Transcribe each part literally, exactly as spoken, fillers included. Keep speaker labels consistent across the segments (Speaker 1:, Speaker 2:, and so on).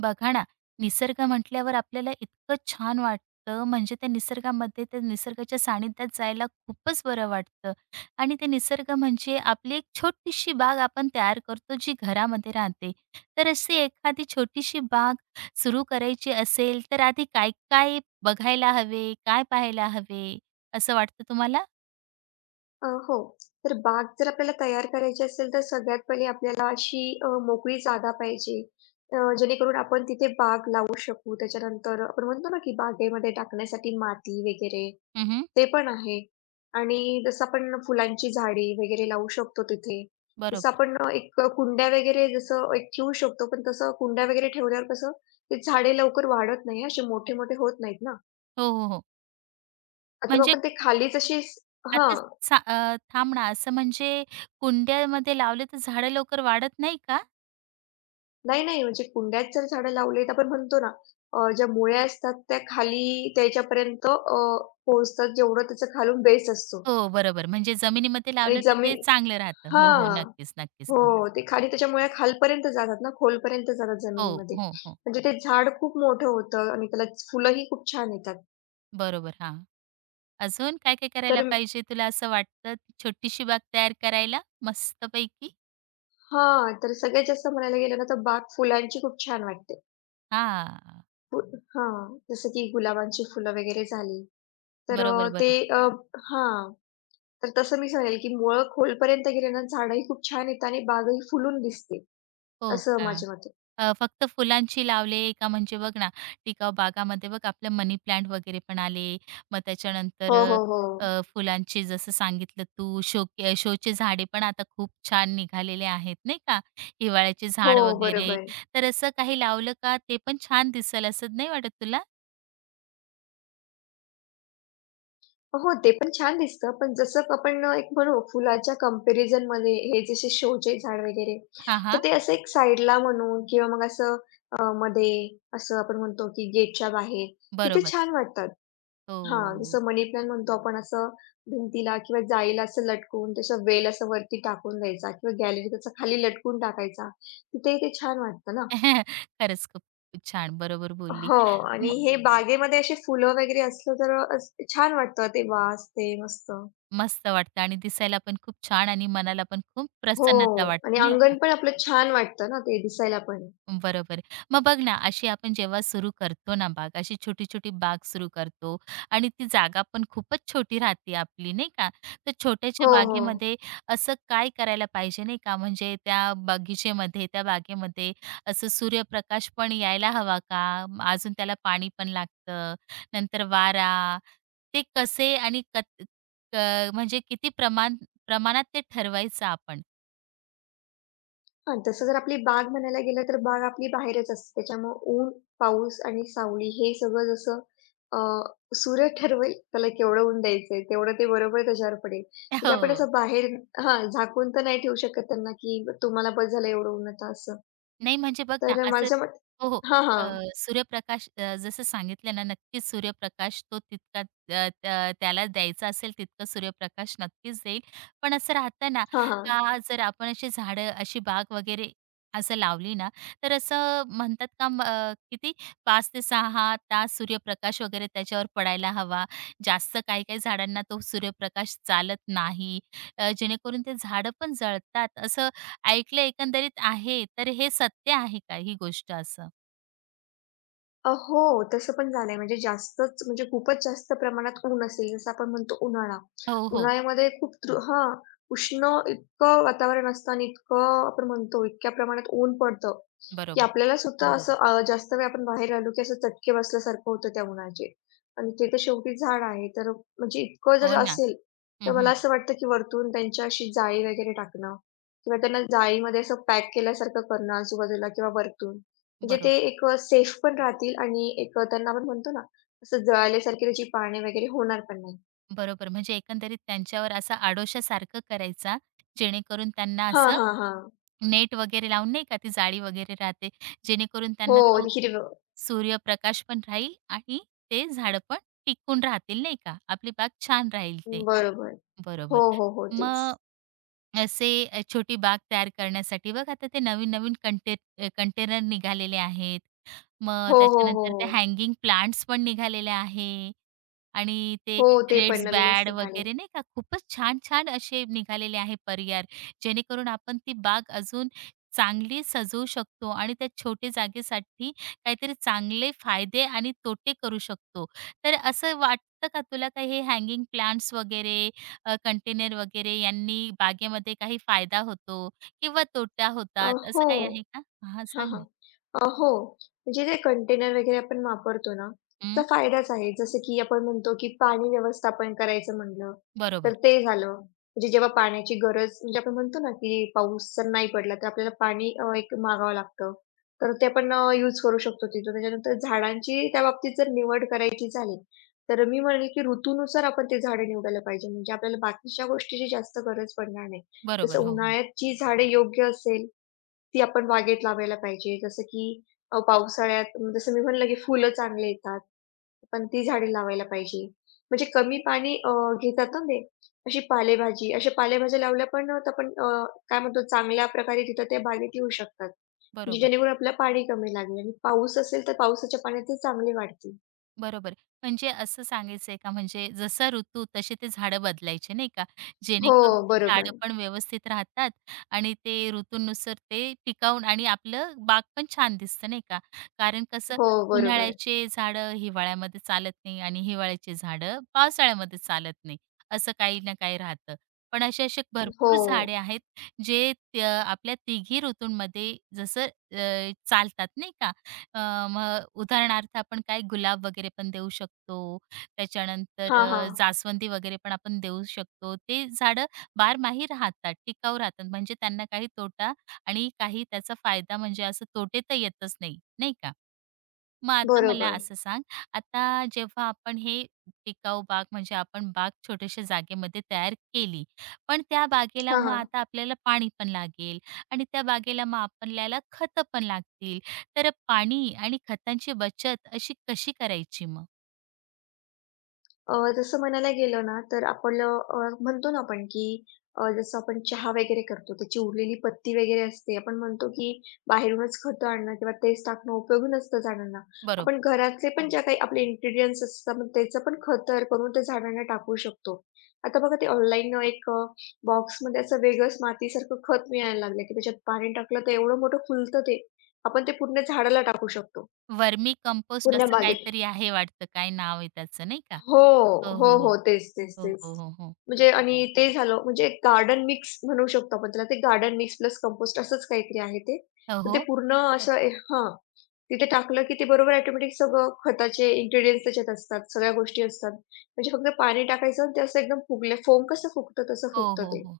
Speaker 1: बघा ना, निसर्ग म्हटल्यावर आपल्याला इतकं छान वाटतं, म्हणजे त्या निसर्गामध्ये, त्या निसर्गाच्या सानिध्यात जायला खूपच बरं वाटतं आणि ते निसर्ग म्हणजे आपली एक छोटीशी बाग आपण तयार करतो, जी घरामध्ये राहते. तर अशी एखादी छोटीशी बाग सुरू करायची असेल, तर आधी काय-काय बघायला हवे, काय पाहायला हवे, असं वाटतं तुम्हाला?
Speaker 2: अ, हो. तर बाग जर आपल्याला तयार करायची असेल तर सगळ्यात पहिले आपल्याला अशी अ, मोकळी जागा पाहिजे. अ, जेणेकरून आपण तिथे बाग लावू शकू. त्याच्यानंतर आपण म्हणतो ना, की बागेमध्ये टाकण्यासाठी माती वगैरे
Speaker 1: हं,
Speaker 2: ते पण आहे. आणि जसं आपण फुलांची झाडे वगैरे लावू शकतो तिथे. जसं
Speaker 1: बरोबर.
Speaker 2: आपण अ, एक कुंड्या वगैरे जसं एक ठेवू शकतो, पण तसं कुंड्या वगैरे ठेवल्यावर कसं ते झाडे लवकर वाढत नाही, असे मोठे-मोठे होत नाहीत ना.
Speaker 1: हो, हो, हो.
Speaker 2: आता मग
Speaker 1: म्हणजे
Speaker 2: आपण ते खालीच अशी
Speaker 1: आता
Speaker 2: हां.
Speaker 1: सा अ, थांब ना, असं म्हणजे कुंड्यामध्ये लावले तर झाडं लवकर वाढत नाही का?
Speaker 2: नाही, नाही. म्हणजे कुंड्यात जर झाडं लावली, तर आपण म्हणतो ना, अ, ज्या मुळ्या असतात त्या खाली त्याच्यापर्यंत अ, पोहोचतात जेवढं त्याचा खालून बेस असतो
Speaker 1: हो, बरोबर. म्हणजे जमिनीमध्ये
Speaker 2: आणि
Speaker 1: लावलं तर
Speaker 2: जमीन
Speaker 1: ते चांगलं राहतं. हो, हो.
Speaker 2: हां.
Speaker 1: नक्कीच, नक्कीच.
Speaker 2: हो.
Speaker 1: हो.
Speaker 2: ते खाली त्याच्या मुळ्या खालपर्यंत जातात ना, खोलपर्यंत जातात
Speaker 1: हो,
Speaker 2: जमिनीमध्ये.
Speaker 1: हो, हो.
Speaker 2: म्हणजे ते झाड खूप मोठं होतं आणि त्याला फुलंही खूप छान येतात.
Speaker 1: बरोबर. हां. अजून काय-काय करायला
Speaker 2: तर
Speaker 1: पाहिजे तुला असं वाटतं? छोटीशी बाग तयार करायला मस्तपैकी?
Speaker 2: हां. तर सगळ्यात जास्त म्हणायला गेलं ना, तर बाग फुलांची खूप छान वाटते.
Speaker 1: हां.
Speaker 2: फु हां. जसं की गुलाबांची फुलं वगैरे झाली. तर अ,
Speaker 1: बरोबर,
Speaker 2: ते
Speaker 1: बरोबर.
Speaker 2: अ हां. तर तसं मी सांगेल, की मुळं खोलपर्यंत गेले ना, झाडंही खूप छान येतं आणि बागही फुलून दिसते,
Speaker 1: हो
Speaker 2: असं
Speaker 1: का?
Speaker 2: माझ्या मते.
Speaker 1: अ, फक्त फुलांची लावले का म्हणजे बघ ना, टिकाऊ बागामध्ये बघ आपले मनी प्लांट वगैरे पण आले. मग त्याच्यानंतर
Speaker 2: हो,
Speaker 1: अ,
Speaker 2: हो, हो.
Speaker 1: अ, फुलांचे जसं सांगितलं तू शो शोचे झाडे पण आता खूप छान निघालेले आहेत, नाही का? हिवाळ्याचे
Speaker 2: हो,
Speaker 1: झाड वगैरे.
Speaker 2: बरोबर.
Speaker 1: तर असं काही लावलं का ते पण छान दिसेल असं नाही वाटत तुला?
Speaker 2: हो, ते पण छान दिसतं. पण जसं आपण एक म्हणू फुलाच्या कंपॅरिझनमध्ये हे जसे शोचे झाड वगैरे,
Speaker 1: हां,
Speaker 2: तर
Speaker 1: हां.
Speaker 2: ते असं एक साईडला म्हणू किंवा मग असं अ, मध्ये असं आपण म्हणतो, की गेटच्या बाहेर, तिथे
Speaker 1: बरोबर.
Speaker 2: छान वाटतात. हां,
Speaker 1: हो.
Speaker 2: जसं मनी प्लांट म्हणतो आपण असं भिंतीला किंवा जाळीला असं लटकवून त्याचं वेल असं वरती टाकून द्यायचा किंवा गॅलरी त्याचा खाली लटकून टाकायचा. तिथेही ते छान वाटतं ना.
Speaker 1: खरंच खूप छान. बरोबर बोलली.
Speaker 2: हो आणि
Speaker 1: म
Speaker 2: हे बागेमध्ये अशी फुलं वगैरे असलं तर अ, छान वाटतं ते वास ते मस्त.
Speaker 1: मस्त वाटतं आणि दिसायला पण खूप छान आणि मनाला पण खूप
Speaker 2: हो
Speaker 1: प्रसन्नता
Speaker 2: आणि
Speaker 1: वाटते, नाही का?
Speaker 2: अंगण पण आपलं छान वाटतं ना ते दिसायला पण.
Speaker 1: बरोबर. मग बघ ना, अशी आपण जेव्हा सुरू करतो ना बाग, अशी छोटी-छोटी बाग सुरू करतो आणि ती जागा पण खूपच छोटी राहते आपली, नाही का? तर छोट्याच्या
Speaker 2: हो, हो.
Speaker 1: बागेमध्ये असं काय करायला पाहिजे, नाही का? म्हणजे त्या बगीचेमध्ये, त्या बागेमध्ये असं सूर्यप्रकाश पण यायला हवा का? म अजून त्याला पाणी पण लागतं, नंतर वारा, ते कसे आणि कत क म्हणजे किती प्रमाण प्रमाणात ते ठरवायचं आपण?
Speaker 2: हां, तसं जर आपली बाग म्हणायला गेलं तर बाग आपली बाहेरच असते. त्याच्यामुळं ऊन, पाऊस आणि सावली हे सगळं जसं अ, सूर्य ठरवेल त्याला केवढं ऊन द्यायचंय, तेवढं ते बरोबर त्याच्यावर पडेल. म्हणजे आपण
Speaker 1: हो.
Speaker 2: असं बाहेर हां, झाकून तर नाही ठेवू शकत त्यांना, की तुम्हाला बस झालं एवढं ऊन आता असं.
Speaker 1: नाही म्हणजे बघ ना,
Speaker 2: तर
Speaker 1: असं
Speaker 2: माझ्या मते
Speaker 1: हो, हो.
Speaker 2: हां,
Speaker 1: अ,
Speaker 2: हां.
Speaker 1: सूर्यप्रकाश अ, जसं सांगितलं ना, नक्कीच सूर्यप्रकाश तो तितका अ, त्या त्याला द्यायचा असेल तितका सूर्यप्रकाश नक्कीच देईल. पण असं राहतं ना,
Speaker 2: हां, हां.
Speaker 1: का जर आपण अशी झाडं, अशी बाग वगैरे असं लावली ना, तर असं म्हणतात का म अ, किती पाच ते सहा तास सूर्यप्रकाश वगैरे त्याच्यावर पडायला हवा. जास्त काही-काही झाडांना तो सूर्यप्रकाश चालत नाही. अ, जेणेकरून ते झाडं पण जळतात. असं ऐकलं एकंदरीत आहे, तर हे सत्य आहे का ही गोष्ट असं?
Speaker 2: अ, हो, तसं पण झालंय. म्हणजे जास्तच म्हणजे खूपच जास्त प्रमाणात ऊन असेल, जसं आपण म्हणतो उन्हाळा.
Speaker 1: हो, हो.
Speaker 2: उन्हाळ्यामध्ये खूप तृ हां, उष्ण इतकं वातावरण असतं आणि इतकं आपण म्हणतो इतक्या प्रमाणात ऊन पडतं, की
Speaker 1: बरोबर.
Speaker 2: आपल्याला सुद्धा हो. असं अ, जास्त वेळ आपण बाहेर राहिलो, की असं चटके बसल्यासारखं होतं त्या उन्हाचे. आणि ते तर शेवटी झाड आहे, तर म्हणजे इतकं
Speaker 1: हो
Speaker 2: जर
Speaker 1: ना.
Speaker 2: असेल, तर मला
Speaker 1: हं,
Speaker 2: असं वाटतं, की वरतून त्यांच्या अशी जाळी वगैरे टाकणं किंवा त्यांना जाळीमध्ये असं पॅक केल्यासारखं करणं आजूबाजूला किंवा वरतून. म्हणजे ते
Speaker 1: बरोबर.
Speaker 2: एक अ, सेफ पण राहतील आणि एक अ, त्यांना आपण म्हणतो ना, असं जळाल्यासारखी त्याची पाने वगैरे होणार पण नाही.
Speaker 1: बरोबर. म्हणजे एकंदरीत त्यांच्यावर असा आडोशासारखं करायचा, जेणेकरून त्यांना
Speaker 2: हां,
Speaker 1: असं
Speaker 2: हां, हां.
Speaker 1: नेट वगैरे लावून नाही का ती जाळी वगैरे राहते, जेणेकरून
Speaker 2: हो,
Speaker 1: त्यांना तो
Speaker 2: हिरवं.
Speaker 1: सूर्यप्रकाश पण राहील आणि ते झाडं पण टिकून राहतील नाही का? आपली बाग छान राहील ते.
Speaker 2: बरोबर.
Speaker 1: बरोबर.
Speaker 2: हो, हो, हो. तेच.
Speaker 1: मग असे अ, छोटी बाग तयार करण्यासाठी बघा आता ते नवीन-नवीन कंटे अ, कंटेनर निघालेले आहेत. मग
Speaker 2: हो, हो, हो,
Speaker 1: त्याच्यानंतर ते
Speaker 2: हो.
Speaker 1: हँगिंग प्लांट्स पण निघालेले आहे आणि ते
Speaker 2: हो, ते पण
Speaker 1: रेड्स
Speaker 2: नवीनच
Speaker 1: बॅड
Speaker 2: निघाले.
Speaker 1: वगैरे नाही का, खूपच छान-छान असे निघालेले आहे पर्याय, जेणेकरून आपण ती बाग अजून चांगली सजवू शकतो आणि त्या छोट्या जागेसाठी काहीतरी चांगले फायदे आणि तोटे करू शकतो. तर असं वाटतं का तुला, का हे हँगिंग प्लांट्स वगैरे अ, कंटेनर वगैरे यांनी बागेमध्ये काही फायदा होतो किंवा तोटा
Speaker 2: अ,
Speaker 1: होतात असं
Speaker 2: हो.
Speaker 1: काही आहे का? हां,
Speaker 2: हां,
Speaker 1: सांग
Speaker 2: हां.
Speaker 1: ना.
Speaker 2: अ, हो. म्हणजे ते कंटेनर वगैरे आपण वापरतो ना, त्याचा
Speaker 1: हं,
Speaker 2: फायदाच आहे. जसं की आपण म्हणतो, की पाणी व्यवस्थापन करायचं म्हणलं, तर
Speaker 1: बरोबर,
Speaker 2: ते झालं. म्हणजे जेव्हा पाण्याची गरज म्हणजे आपण म्हणतो ना, की पाऊस जर नाही पडला, तर आपल्याला पाणी अ, एक मागावं लागतं. तर ते आपण अ, यूज करू शकतो तिथं. त्याच्यानंतर झाडांची त्या बाबतीत जर निवड करायची झाली, तर मी म्हणेल, की ऋतूनुसार आपण ते झाडं निवडायला पाहिजे. म्हणजे आपल्याला बाकीच्या गोष्टीची जास्त गरज पडणार नाही. जसं
Speaker 1: बरोबर. हो, हो.
Speaker 2: उन्हाळ्यात जी झाडे योग्य असेल ती आपण बागेत लावायला पाहिजे. जसं की अ, पावसाळ्यात म, जसं मी म्हणलं की फुलं चांगले येतात, पण ती झाडे लावायला पाहिजे. म्हणजे कमी पाणी अ, घेतात ना ते. अशी पालेभाजी, अशा पालेभाज्या लावल्या पण अ, तर आपण अ, काय म्हणतो चांगल्या प्रकारे तिथं त्या बागेत येऊ शकतात. म्हणजे
Speaker 1: बरोबर.
Speaker 2: जेणेकरून आपल्याला पाणी कमी लागेल आणि पाऊस असेल तर पावसाच्या पाण्यात ते चांगले वाढतील.
Speaker 1: बरोबर. म्हणजे असं सांगायचंय का म्हणजे जसा ऋतू तसे ते झाडं बदलायचे नाही का?
Speaker 2: हो,
Speaker 1: जेणेकरून ते झाडं
Speaker 2: बरोबर.
Speaker 1: पण व्यवस्थित राहतात आणि ते ऋतूनुसार ते टिकावून आणि आपलं बाग पण छान दिसतं नाही का? कारण कसं
Speaker 2: हो, बरोबर.
Speaker 1: उन्हाळ्याचे झाडं हिवाळ्यामध्ये चालत नाही आणि हिवाळ्याचे झाडं पावसाळ्यामध्ये चालत नाही. असं काही ना काही राहतं. पण असे असे
Speaker 2: हो.
Speaker 1: भरपूर झाडे आहेत जे त आपल्या तिघी ऋतूंमध्ये जसं अ, चालतात नाही का? अ, मग उदाहरणार्थ आपण काय गुलाब वगैरे पण देऊ शकतो. त्याच्यानंतर
Speaker 2: हां,
Speaker 1: अ,
Speaker 2: हां.
Speaker 1: जास्वंदी वगैरे पण आपण देऊ शकतो. ते झाडं बारमाही राहतात, टिकाऊ राहतात. म्हणजे त्यांना काही तोटा आणि काही त्याचा फायदा म्हणजे असं तोटे तर येतच नाही, नाही का? मग आता मला
Speaker 2: बरोबर.
Speaker 1: असं सांग, आता जेव्हा आपण हे टिकाऊ बाग म्हणजे आपण बाग छोट्याशा जागेमध्ये तयार केली. पण त्या बागेला
Speaker 2: हां,
Speaker 1: मग
Speaker 2: हां.
Speaker 1: आता आपल्याला पाणी पण लागेल आणि त्या बागेला मग आपल्याला खतं पण लागतील. तर पाणी आणि खतांची बचत अशी कशी करायची मग?
Speaker 2: अ, जसं म्हणायला गेलं ना, तर आपलं अ, म्हणतो ना आपण की अ, जसं आपण चहा वगैरे करतो, त्याची उरलेली पत्ती वगैरे असते. आपण म्हणतो की बाहेरूनच खतं आणणं किंवा तेच टाकणं उपयोगी नसतं झाडांना.
Speaker 1: बरोबर.
Speaker 2: आपण घरातले पण हो. ज्या काही आपले इन्ग्रीडियंट्स असतात, मग त्याचं पण खत तयार करून ते झाडांना टाकू शकतो. आता बघा ते ऑनलाईन एक अ, बॉक्समध्ये असं वेगळंच मातीसारखं खत मिळायला लागलं, की त्याच्यात पाणी टाकलं तर एवढं मोठं फुलतं ते. आपण ते पूर्ण झाडाला टाकू शकतो,
Speaker 1: वर्मी कंपोस्ट
Speaker 2: पूर्ण
Speaker 1: असं
Speaker 2: बागेत.
Speaker 1: काहीतरी आहे वाटतं, काय नाव आहे त्याचं नाही का?
Speaker 2: हो,
Speaker 1: हो,
Speaker 2: हो,
Speaker 1: हो, हो.
Speaker 2: हो. तेच, तेच,
Speaker 1: हो, हो,
Speaker 2: तेच.
Speaker 1: हो, हो.
Speaker 2: म्हणजे आणि ते झालं म्हणजे गार्डन मिक्स म्हणू शकतो आपण त्याला. ते गार्डन मिक्स प्लस कंपोस्ट असंच काहीतरी आहे ते.
Speaker 1: हो,
Speaker 2: तर ते
Speaker 1: हो.
Speaker 2: पूर्ण हं. असं ए हां. तिथे टाकलं की ते बरोबर ऑटोमॅटिक सगळं खताचे इन्ग्रीडियंट्स त्याच्यात असतात. सगळ्या गोष्टी असतात. म्हणजे फक्त पाणी टाकायचं आणि ते असं एकदम फुगले फोम कसं फुगतं तसं
Speaker 1: हो,
Speaker 2: फुगतं
Speaker 1: हो,
Speaker 2: ते.
Speaker 1: हो.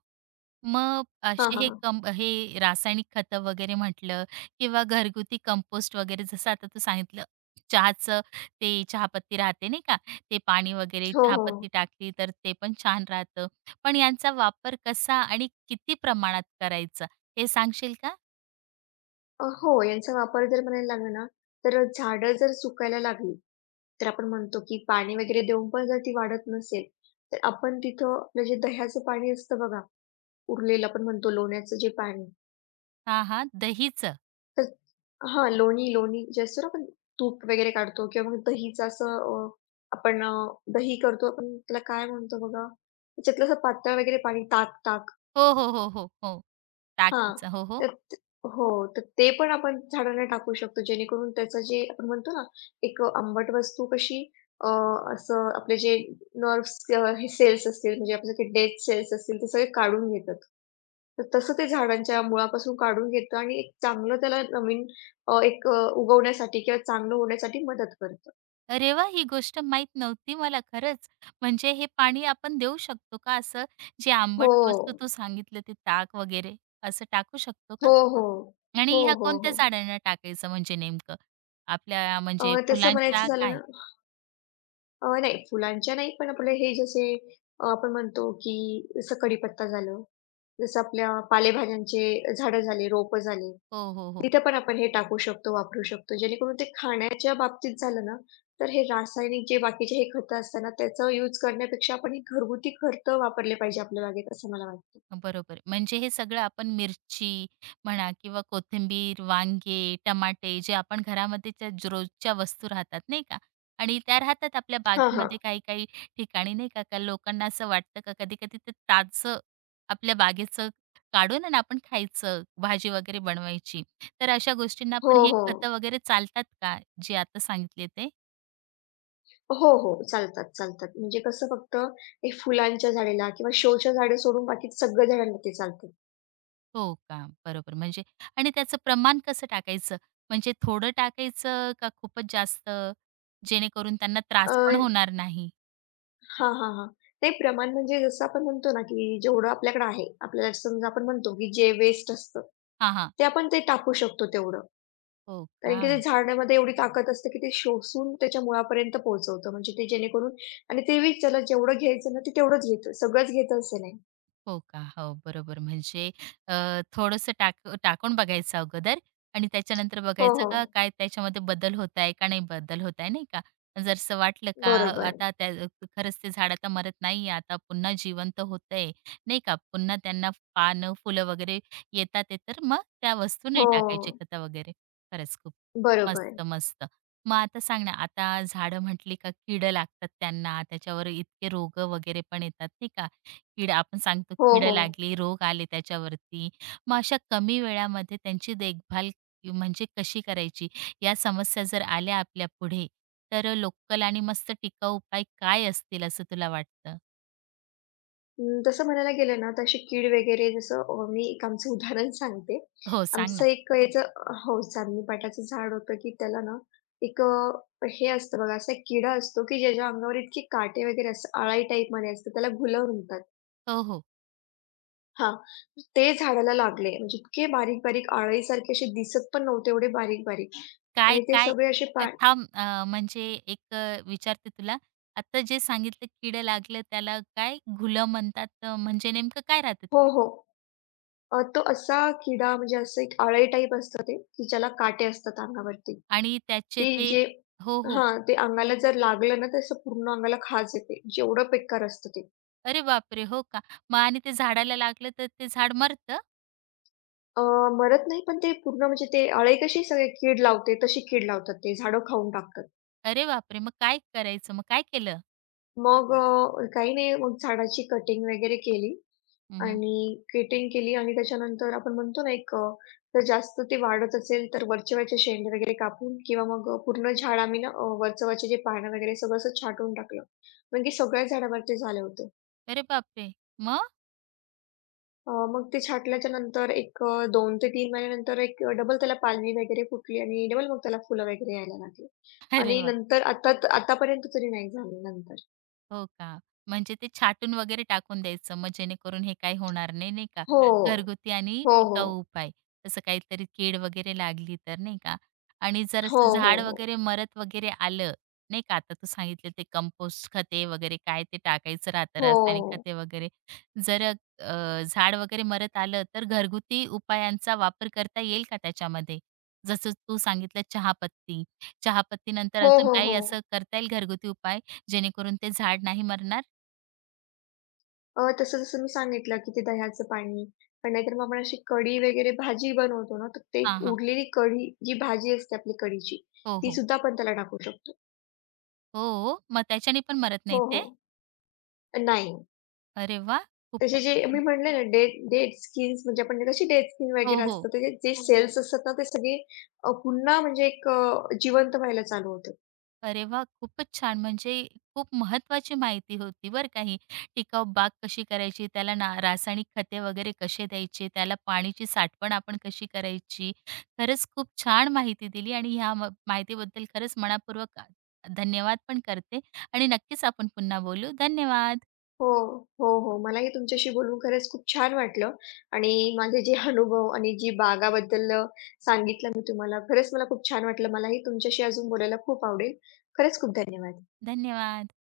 Speaker 1: मग
Speaker 2: हां,
Speaker 1: असे
Speaker 2: हां,
Speaker 1: हे
Speaker 2: हां.
Speaker 1: कं हे रासायनिक खतं वगैरे म्हटलं किंवा घरगुती कंपोस्ट वगैरे जसं आता तू सांगितलं चहाचं ते चहापत्ती राहते नाही का, ते पाणी वगैरे
Speaker 2: हो,
Speaker 1: चहापत्ती
Speaker 2: हो.
Speaker 1: टाकली तर ते पण छान राहतं. पण यांचा वापर कसा आणि किती प्रमाणात करायचा हे सांगशील का?
Speaker 2: अ, हो, यांचा वापर जर म्हणायला लागलं ना, तर झाडं जर सुकायला लागली तर आपण म्हणतो, की पाणी वगैरे देऊन पण जर ती वाढत नसेल, तर आपण तिथं आपलं जे दह्याचं पाणी असतं बघा, उरलेलं आपण म्हणतो लोण्याचं जे पाणी,
Speaker 1: हां, हां. दहीचं.
Speaker 2: तर हां, लोणी, लोणी जे असतं ना आपण तूप वगैरे काढतो किंवा मग दहीचं असं अ, आपण अ, दही करतो आपण त्याला काय म्हणतो बघा, त्याच्यातलं असं पातळ वगैरे पाणी, ताक, ताक
Speaker 1: हो, हो, हो, हो, हो.
Speaker 2: हां.
Speaker 1: टाकीचं. हो, हो.
Speaker 2: तर त हो, तर ते पण आपण झाडांना टाकू शकतो, जेणेकरून त्याचं जे आपण म्हणतो ना, एक अ, आंबट वस्तू कशी अ, असं आपले जे नर्व्हस किंवा हे सेल्स असतील, म्हणजे आपले जे डेड सेल्स असतील, ते सगळे काढून घेतात. तर तसं ते झाडांच्या मुळापासून काढून घेतं आणि एक चांगलं त्याला नवीन अ, एक अ, उगवण्यासाठी किंवा चांगलं होण्यासाठी मदत करतं.
Speaker 1: अरे वाह! ही गोष्ट माहीत नव्हती मला खरंच. म्हणजे हे पाणी आपण देऊ शकतो का असं, जे
Speaker 2: हो.
Speaker 1: आंबट वस्तू तू सांगितलं ते ताक वगैरे असं टाकू शकतो का?
Speaker 2: हो, हो.
Speaker 1: आणि
Speaker 2: हो,
Speaker 1: ह्या
Speaker 2: हो,
Speaker 1: कोणत्या
Speaker 2: हो.
Speaker 1: झाडांना टाकायचं म्हणजे नेमकं? आपल्या
Speaker 2: अ,
Speaker 1: म्हणजे
Speaker 2: तसं म्हणायचं
Speaker 1: फुलांच्या
Speaker 2: झालं
Speaker 1: काय?
Speaker 2: ना अ, नाही फुलांच्या नाही, पण आपले हे जसे अ, आपण म्हणतो की जसं कढीपत्ता झालं, जसं आपल्या पालेभाज्यांचे झाडं झाले, रोपं झाले,
Speaker 1: हो, हो, हो.
Speaker 2: तिथे पण आपण हे टाकू शकतो, वापरू शकतो. जेणेकरून ते खाण्याच्या बाबतीत झालं ना, तर हे रासायनिक जे बाकीचे हे खतं असतात ना, त्याचा यूज करण्यापेक्षा आपण हे घरगुती खतं वापरले पाहिजे आपल्या बागेत, असं मला वाटतं.
Speaker 1: बरोबर. म्हणजे हे सगळं आपण मिरची म्हणा किंवा कोथिंबीर, वांगे, टमाटे जे आपण घरामध्ये ज्या ज रोजच्या वस्तू राहतात नाही का? आणि त्या राहतात आपल्या
Speaker 2: हां, हां.
Speaker 1: बागेमध्ये काही-काही ठिकाणी नाही का, का लोकांना असं वाटतं का कधी-कधी ते ताजं आपल्या बागेचं काढून आणि आपण खायचं, भाजी वगैरे बनवायची. तर अशा गोष्टींना
Speaker 2: हो,
Speaker 1: पण हे
Speaker 2: हो.
Speaker 1: खतं वगैरे चालतात का? जे आता सांगितले ते?
Speaker 2: हो, हो. चालतात, चालतात. म्हणजे कसं फक्त हे फुलांच्या झाडेला किंवा शोच्या झाडं सोडून बाकीचे सगळ्या झाडांना ते चालतं.
Speaker 1: हो का? बरोबर. म्हणजे आणि त्याचं प्रमाण कसं टाकायचं? म्हणजे थोडं टाकायचं का खूपच जास्त? जेणेकरून त्यांना त्रास पण होणार नाही.
Speaker 2: हां, हां, हां. ते प्रमाण म्हणजे जसं आपण म्हणतो ना, की जेवढं आपल्याकडे आहे, आपल्याला समजा आपण म्हणतो, की जे वेस्ट असतं,
Speaker 1: हां, हां.
Speaker 2: ते आपण ते टाकू शकतो तेवढं.
Speaker 1: हो
Speaker 2: कारण
Speaker 1: का?
Speaker 2: की ते झाडामध्ये एवढी ताकद असते, की ते शोषून त्याच्या मुळापर्यंत पोहोचवतं. म्हणजे ते जेणेकरून आणि तेही त्याला जेवढं घ्यायचं ना, ते तेवढंच घेतं. सगळंच घेतं असं नाही.
Speaker 1: हो का? हो, बरोबर. म्हणजे अ, थोडंसं टाक टाकून बघायचं अगोदर आणि त्याच्यानंतर
Speaker 2: हो,
Speaker 1: बघायचं का
Speaker 2: हो.
Speaker 1: काय त्याच्यामध्ये बदल होत आहे का नाही बदल होत आहे, नाही का? जर असं वाटलं का
Speaker 2: बरोबर.
Speaker 1: आता त्या खरंच ते झाड आता मरत नाहीये, आता पुन्हा जिवंत होतंय, नाही का? पुन्हा त्यांना पानं, फुलं वगैरे येतात आहे, तर मग त्या वस्तू नाही
Speaker 2: हो.
Speaker 1: टाकायची खतं वगैरे. खरंच खूप
Speaker 2: बरोबर.
Speaker 1: मस्त, मस्त. मग आता सांग ना, आता झाडं म्हटली का कीड लागतात त्यांना, त्याच्यावर इतके रोगं वगैरे पण येतात, नाही का? कीड आपण सांगतो
Speaker 2: हो,
Speaker 1: कीड
Speaker 2: हो.
Speaker 1: लागली, रोग आले त्याच्यावरती. मग अशा कमी वेळामध्ये त्यांची देखभाल म्हणजे कशी करायची? या समस्या जर आल्या आपल्या पुढे, तर लोकल आणि मस्त टिकाऊ उपाय काय असतील असं तुला वाटतं?
Speaker 2: अं, तसं म्हणायला गेलं ना, तर कीड वगैरे जसं अ, मी एक आमचं उदाहरण सांगते.
Speaker 1: हो, सांग
Speaker 2: आमचं
Speaker 1: ना.
Speaker 2: एक याचं अ, हो, चांदणीपाटाचं झाड होतं, की त्याला ना एक अ, हे असतं बघा, असा एक किडा असतो, की ज्याच्या अंगावर इतके काटे वगैरे असतात, अळाई टाईपमध्ये असते, त्याला घुलर म्हणतात.
Speaker 1: हो, हो.
Speaker 2: हां, ते झाडाला लागले. म्हणजे इतके बारीक-बारीक अळाईसारखे असे दिसत पण नव्हते, एवढे बारीक-बारीक
Speaker 1: काय,
Speaker 2: आणि ते
Speaker 1: काय?
Speaker 2: सगळे असे
Speaker 1: अ,
Speaker 2: पा
Speaker 1: थांब अ, म्हणजे एक अ, विचारते तुला. आता जे सांगितलं कीड लागलं त्याला काय घुलं म्हणतात, अ, म्हणजे नेमकं काय राहतं ते?
Speaker 2: हो, हो. अ, तो असा किडा म्हणजे असं एक अळाई टाईप असतं ते, की ज्याला काटे असतात अंगावरती.
Speaker 1: आणि त्याचे
Speaker 2: की
Speaker 1: ते
Speaker 2: जे
Speaker 1: हो, हो.
Speaker 2: हां, ते अंगाला जर लागलं ना, तर असं पूर्ण अंगाला खाज येते. जेवढं बेकार असतं ते.
Speaker 1: अरे बापरे! हो का? मग आणि ते झाडाला लागलं तर ते झाड मरतं?
Speaker 2: अ, मरत नाही, पण ते पूर्ण म्हणजे ते अळे कशी सगळे कीड लावते, तशी कीड लावतात ते. झाडं खाऊन टाकतात.
Speaker 1: अरे बापरे! मग काय करायचं? मग काय केलं?
Speaker 2: मग अ, काही नाही, मग झाडाची कटिंग वगैरे केली
Speaker 1: हं,
Speaker 2: आणि कटिंग केली आणि त्याच्यानंतर आपण म्हणतो ना, एक अ, जर जास्त ते वाढत असेल, तर वरचे-वरचे शेंडे वगैरे कापून किंवा मग अ, पूर्ण झाड आम्ही ना, अ, वरचं-वरचे जे पानं वगैरे सगळं असं छाटून टाकलं. म्हणजे सगळ्या झाडावरती झाले होते.
Speaker 1: अरे बापरे! मग?
Speaker 2: अ, मग ते छाटल्याच्या नंतर एक अ, दोन ते तीन महिन्यानंतर एक अ, डबल त्याला पालवी वगैरे फुटली आणि डबल मग त्याला फुलं वगैरे यायला लागली
Speaker 1: अरे
Speaker 2: आणि
Speaker 1: वा,
Speaker 2: नंतर आता आतापर्यंत तरी नाही झाले नंतर.
Speaker 1: हो का? म्हणजे ते छाटून वगैरे टाकून द्यायचं, मग जेणेकरून हे काही होणार नाही, नाही का?
Speaker 2: हो.
Speaker 1: घरगुती आणि
Speaker 2: हो,
Speaker 1: टिकाऊ
Speaker 2: हो.
Speaker 1: उपाय. तसं काहीतरी कीड वगैरे लागली तर, नाही का? आणि जर
Speaker 2: हो,
Speaker 1: असं
Speaker 2: हो,
Speaker 1: झाड
Speaker 2: हो.
Speaker 1: वगैरे मरत वगैरे आलं, नाही का? आता तू सांगितलं ते कंपोस्ट खते वगैरे काय ते टाकायचं राहतं, रासायनिक
Speaker 2: हो.
Speaker 1: खते वगैरे. जर अ, झाड वगैरे मरत आलं, तर घरगुती उपायांचा वापर करता येईल का त्याच्यामध्ये? जसं तू सांगितलं चहापत्ती. चहापत्तीनंतर
Speaker 2: हो,
Speaker 1: अजून
Speaker 2: हो,
Speaker 1: काही
Speaker 2: हो.
Speaker 1: असं करता येईल घरगुती उपाय? जेणेकरून ते झाड नाही मरणार?
Speaker 2: अ, तसं जसं मी सांगितलं, की ते दह्याचं पाणी पण नाहीतर मग आपण अशी कढी वगैरे भाजी बनवतो ना, तर ते एक
Speaker 1: हां, हां.
Speaker 2: उरलेली कढी जी भाजी असते आपली कढीची,
Speaker 1: हो,
Speaker 2: ती
Speaker 1: हो.
Speaker 2: सुद्धा आपण त्याला टाकू शकतो.
Speaker 1: हो, मग त्याच्याने पण मरत नाही
Speaker 2: हो,
Speaker 1: ते?
Speaker 2: हो. नाही.
Speaker 1: अरे वाह!
Speaker 2: तसे
Speaker 1: खूपच
Speaker 2: जे मी
Speaker 1: छान.
Speaker 2: म्हटले ना डेट डेट स्कीम्स म्हणजे आपण कशी डेट स्कीम वगैरे
Speaker 1: हो, हो.
Speaker 2: असतात त्याचे जे हो, हो. सेल्स असतात ना ते सगळे अ, पुन्हा म्हणजे एक अ, जिवंत व्हायला चालू होतात.
Speaker 1: अरे वाह! खूपच छान. म्हणजे खूप महत्त्वाची माहिती होती बरं का ही. टिकाऊ बाग कशी करायची, त्याला ना रासायनिक खते वगैरे कसे द्यायचे, त्याला पाण्याची साठवण आपण कशी करायची. खरंच खूप छान माहिती दिली आणि ह्या म माहितीबद्दल खरंच मनःपूर्वक धन्यवाद पण करते आणि नक्कीच आपण पुन्हा बोलू. धन्यवाद.
Speaker 2: हो, हो, हो. मलाही तुमच्याशी बोलून खरंच खूप छान वाटलं आणि माझे जे अनुभव आणि जी बागाबद्दल सांगितलं मी तुम्हाला खरंच मला खूप छान वाटलं. मलाही तुमच्याशी अजून बोलायला खूप आवडेल. खरंच खूप धन्यवाद.
Speaker 1: धन्यवाद.